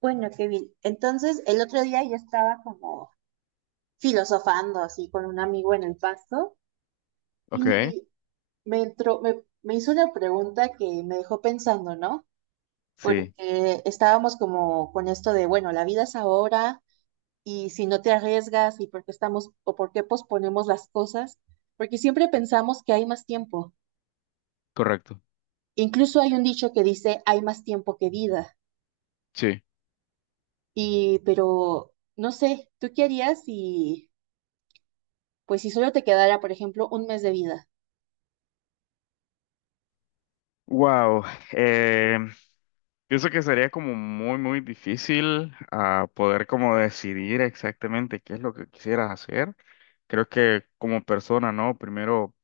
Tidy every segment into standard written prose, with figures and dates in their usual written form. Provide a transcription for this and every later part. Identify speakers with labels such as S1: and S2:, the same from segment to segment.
S1: Bueno, qué bien. Entonces, el otro día yo estaba como filosofando así con un amigo en el pasto
S2: Ok,
S1: y me hizo una pregunta que me dejó pensando, ¿no?
S2: sí,
S1: Porque estábamos como con esto de, bueno, la vida es ahora y si no te arriesgas y por qué estamos o por qué posponemos las cosas, porque siempre pensamos que hay más tiempo.
S2: correcto.
S1: Incluso hay un dicho que dice, hay más tiempo que vida.
S2: Sí.
S1: Y, pero, no sé, ¿tú qué harías si... pues si solo te quedara, por ejemplo, un mes de vida?
S2: Wow. eh, Pienso que sería como muy, muy difícil poder como decidir exactamente qué es lo que quisieras hacer. Creo que como persona, ¿no? Primero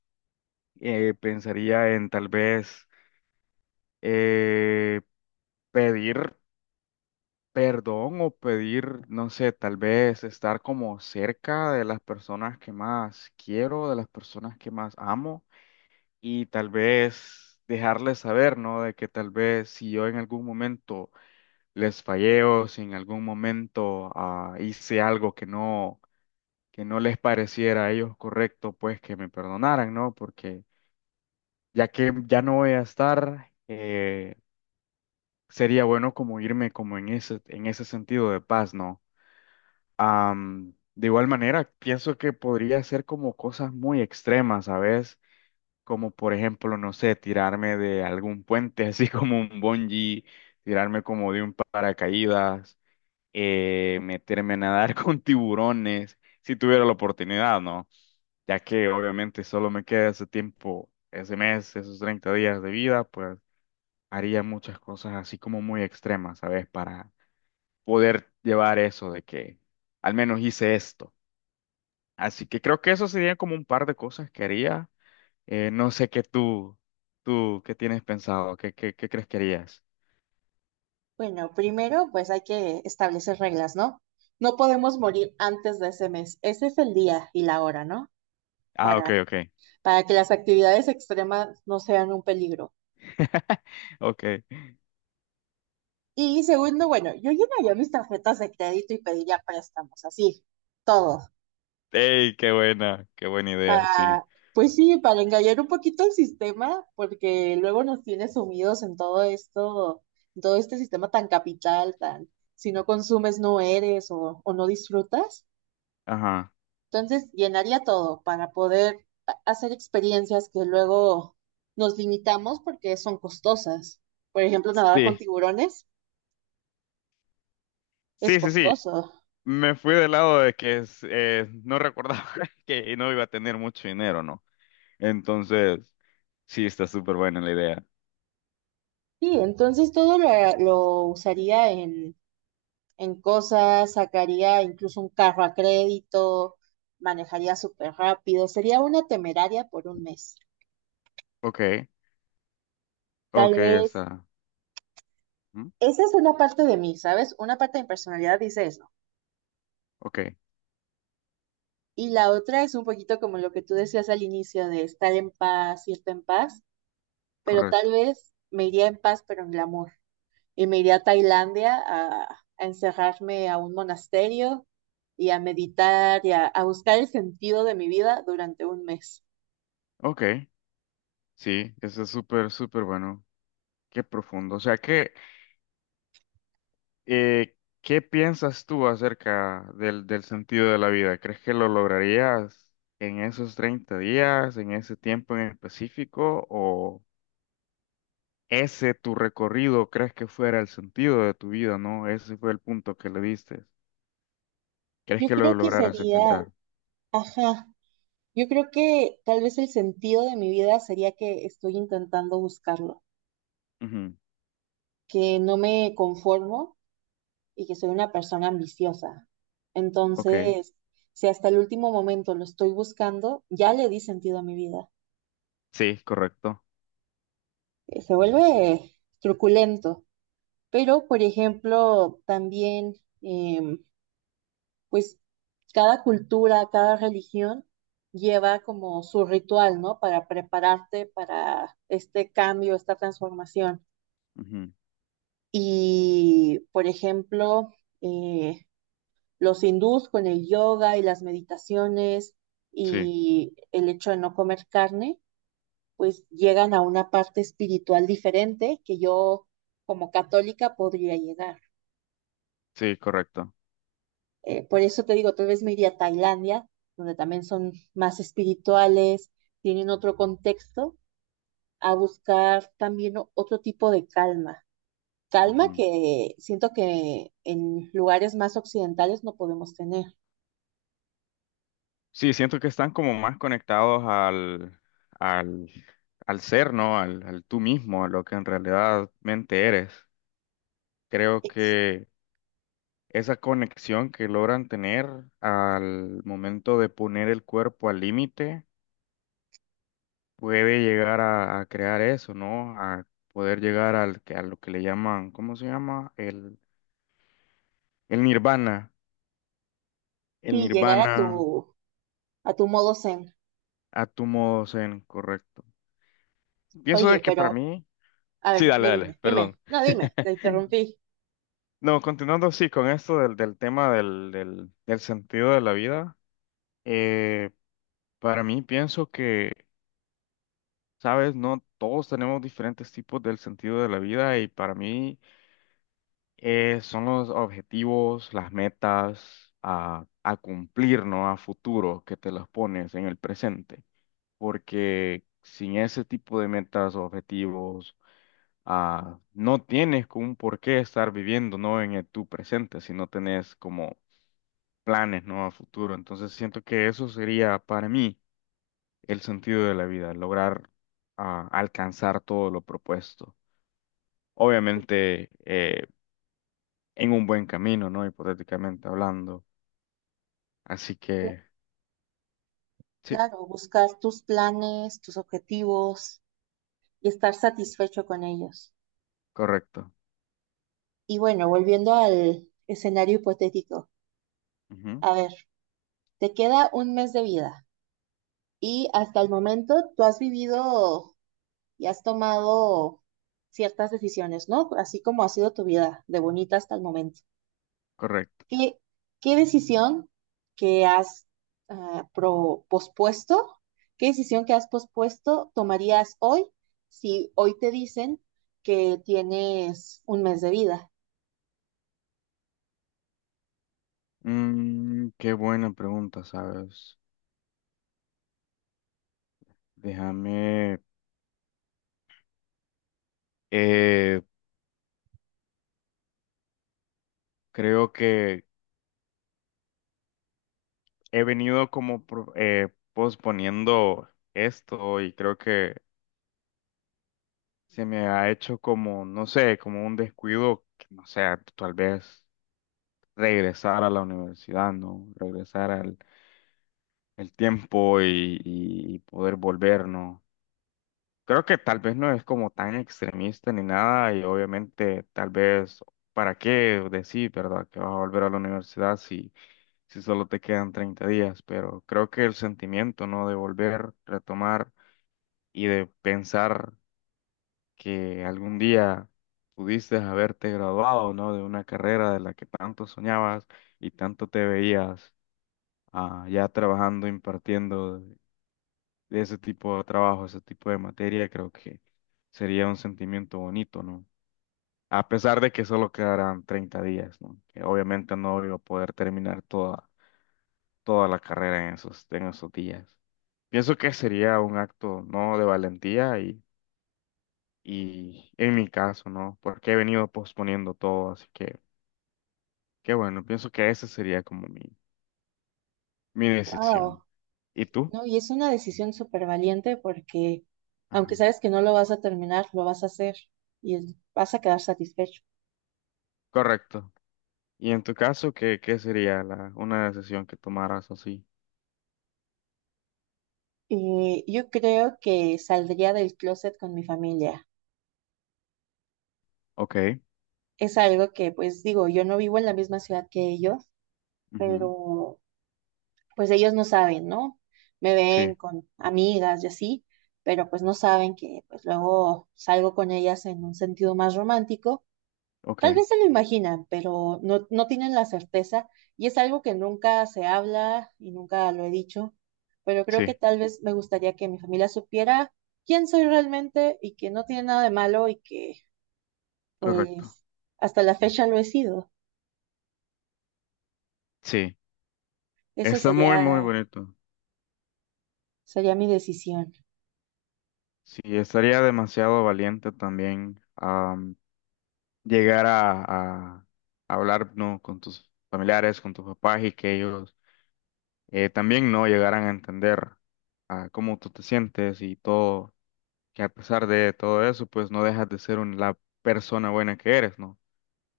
S2: pensaría en tal vez eh, pedir perdón o pedir, no sé, tal vez estar como cerca de las personas que más quiero, de las personas que más amo. Y tal vez dejarles saber, ¿no? De que tal vez si yo en algún momento les fallé o si en algún momento hice algo que no les pareciera a ellos correcto, pues que me perdonaran, ¿no? Porque ya que ya no voy a estar, sería bueno como irme como en ese sentido de paz, ¿no? De igual manera, pienso que podría ser como cosas muy extremas, ¿sabes? Como por ejemplo, no sé, tirarme de algún puente, así como un bungee, tirarme como de un paracaídas, meterme a nadar con tiburones, si tuviera la oportunidad, ¿no? Ya que obviamente solo me queda ese tiempo, ese mes, esos 30 días de vida, pues haría muchas cosas así como muy extremas, ¿sabes? Para poder llevar eso de que al menos hice esto. Así que creo que eso sería como un par de cosas que haría. No sé qué tú, qué tienes pensado, qué crees que harías.
S1: Bueno, primero pues hay que establecer reglas, ¿no? No podemos morir antes de ese mes. Ese es el día y la hora, ¿no?
S2: Ah, ok,
S1: Para,
S2: ok.
S1: para que las actividades extremas no sean un peligro.
S2: Ok.
S1: Y segundo, bueno, yo llenaría mis tarjetas de crédito y pediría préstamos, así, todo.
S2: Ey, qué buena idea, sí.
S1: Para, pues sí, para engañar un poquito el sistema, porque luego nos tiene sumidos en todo esto, en todo este sistema tan capital, tan, si no consumes no eres o no disfrutas.
S2: Ajá.
S1: Entonces, llenaría todo para poder hacer experiencias que luego nos limitamos porque son costosas. Por ejemplo, nadar con
S2: Sí,
S1: tiburones es
S2: sí, sí, sí.
S1: costoso.
S2: Me fui del lado de que no recordaba que no iba a tener mucho dinero, ¿no? Entonces, sí, está súper buena la idea.
S1: Sí, entonces todo lo usaría en cosas, sacaría incluso un carro a crédito, manejaría súper rápido, sería una temeraria por un mes.
S2: Ok, ok,
S1: Tal
S2: ya
S1: vez
S2: está. ¿Mm?
S1: esa es una parte de mí, ¿sabes? Una parte de mi personalidad dice eso.
S2: Ok,
S1: Y la otra es un poquito como lo que tú decías al inicio de estar en paz, irte en paz, pero
S2: correcto.
S1: tal vez me iría en paz, pero en glamour. Y me iría a Tailandia a encerrarme a un monasterio y a meditar y a buscar el sentido de mi vida durante un mes.
S2: Ok, sí, eso es súper, súper bueno. Qué profundo. O sea que Eh, ¿qué piensas tú acerca del sentido de la vida? ¿Crees que lo lograrías en esos 30 días, en ese tiempo en específico? ¿O ese tu recorrido crees que fuera el sentido de tu vida, no? Ese fue el punto que le diste. ¿Crees
S1: Yo
S2: que lo
S1: creo que
S2: lograras
S1: sería,
S2: alcanzar?
S1: ajá, yo creo que tal vez el sentido de mi vida sería que estoy intentando buscarlo,
S2: Ujú.
S1: que no me conformo y que soy una persona ambiciosa.
S2: Ok,
S1: Entonces, si hasta el último momento lo estoy buscando, ya le di sentido a mi vida.
S2: sí, correcto.
S1: Se vuelve truculento, pero por ejemplo, también, em, pues cada cultura, cada religión lleva como su ritual, ¿no? Para prepararte para este cambio, esta transformación.
S2: Ujú.
S1: Y, por ejemplo, eh, los hindús con el yoga y las meditaciones
S2: Sí,
S1: y el hecho de no comer carne, pues llegan a una parte espiritual diferente que yo como católica podría llegar.
S2: sí, correcto.
S1: Por eso te digo, tal vez me iría a Tailandia, donde también son más espirituales, tienen otro contexto, a buscar también otro tipo de calma. Calma que siento que en lugares más occidentales no podemos tener.
S2: Sí, siento que están como más conectados al, al, al ser, ¿no? Al, al tú mismo, a lo que en realidad mente eres. Creo
S1: Ex-
S2: que esa conexión que logran tener al momento de poner el cuerpo al límite puede llegar a crear eso, ¿no? A poder llegar a lo que le llaman, ¿cómo se llama? El nirvana. El
S1: Y llegar
S2: nirvana
S1: a tu modo zen.
S2: a tu modo zen, correcto. Pienso de
S1: Oye,
S2: que para
S1: pero,
S2: mí...
S1: a
S2: Sí,
S1: ver,
S2: dale,
S1: no
S2: dale,
S1: dime, dime,
S2: perdón.
S1: no dime, te interrumpí.
S2: No, continuando sí con esto del, del tema del, del sentido de la vida, eh, para mí pienso que, sabes, no todos tenemos diferentes tipos del sentido de la vida y para mí son los objetivos, las metas a cumplir, ¿no? A futuro que te las pones en el presente, porque sin ese tipo de metas, o objetivos, no tienes como un por qué estar viviendo, ¿no? En tu presente, si no tenés como planes, ¿no? A futuro. Entonces siento que eso sería para mí el sentido de la vida, lograr alcanzar todo lo propuesto. Obviamente en un buen camino, ¿no? Hipotéticamente hablando. Así
S1: Cl-
S2: que sí,
S1: Claro, buscar tus planes, tus objetivos y estar satisfecho con ellos.
S2: correcto.
S1: Y bueno, volviendo al escenario hipotético.
S2: Ujú,
S1: A ver, te queda un mes de vida y hasta el momento tú has vivido y has tomado ciertas decisiones, ¿no? Así como ha sido tu vida de bonita hasta el momento.
S2: correcto.
S1: ¿Qué, qué decisión que has pospuesto, qué decisión que has pospuesto tomarías hoy si hoy te dicen que tienes un mes de vida?
S2: Mm, qué buena pregunta, ¿sabes? Déjame, eh, creo que he venido como posponiendo esto y creo que se me ha hecho como, no sé, como un descuido, que, no sé, tal vez regresar a la universidad, ¿no? Regresar al el tiempo y, y poder volver, ¿no? Creo que tal vez no es como tan extremista ni nada y obviamente tal vez, ¿para qué decir, verdad, que vas a volver a la universidad si, si solo te quedan 30 días? Pero creo que el sentimiento, ¿no? De volver, retomar y de pensar. Que algún día pudiste haberte graduado, ¿no? De una carrera de la que tanto soñabas y tanto te veías ya trabajando, impartiendo de ese tipo de trabajo, ese tipo de materia, creo que sería un sentimiento bonito, ¿no? A pesar de que solo quedarán 30 días, ¿no? Que obviamente no iba a poder terminar toda, toda la carrera en esos días. Pienso que sería un acto, ¿no? De valentía. Y en mi caso, ¿no? Porque he venido posponiendo todo, así que, qué bueno, pienso que esa sería como mi decisión.
S1: Wow,
S2: ¿Y tú?
S1: ¿no? Y es una decisión súper valiente porque aunque
S2: Ajá.
S1: sabes que no lo vas a terminar, lo vas a hacer y vas a quedar satisfecho.
S2: Correcto. ¿Y en tu caso, qué, qué sería una decisión que tomaras así?
S1: Yo creo que saldría del closet con mi familia.
S2: Ok.
S1: Es algo que, pues digo, yo no vivo en la misma ciudad que ellos,
S2: Ujú.
S1: pero pues ellos no saben, ¿no? Me ven
S2: Sí.
S1: con amigas y así, pero pues no saben que pues luego salgo con ellas en un sentido más romántico. Tal
S2: Ok.
S1: vez se lo imaginan, pero no, no tienen la certeza y es algo que nunca se habla y nunca lo he dicho, pero creo que
S2: Sí.
S1: tal vez me gustaría que mi familia supiera quién soy realmente y que no tiene nada de malo y que
S2: Correcto.
S1: pues hasta la fecha lo he sido.
S2: Sí.
S1: Eso
S2: Está muy, muy
S1: sería,
S2: bonito.
S1: sería mi decisión.
S2: Sí, estaría demasiado valiente también llegar a hablar, ¿no? Con tus familiares, con tus papás y que ellos también no llegarán a entender a cómo tú te sientes y todo, que a pesar de todo eso, pues no dejas de ser la persona buena que eres, ¿no?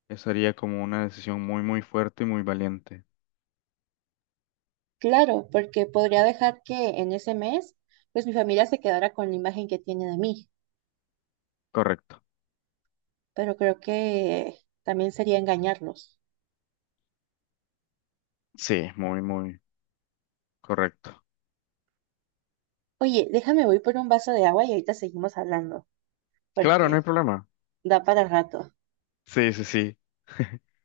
S2: Esa sería como una decisión muy, muy fuerte y muy valiente.
S1: Claro, porque podría dejar que en ese mes pues mi familia se quedara con la imagen que tiene de mí,
S2: Correcto.
S1: pero creo que también sería engañarlos.
S2: Sí, muy, muy correcto.
S1: Oye, déjame voy por un vaso de agua y ahorita seguimos hablando,
S2: Claro, no hay
S1: porque
S2: problema.
S1: da para rato.
S2: Sí, sí, sí.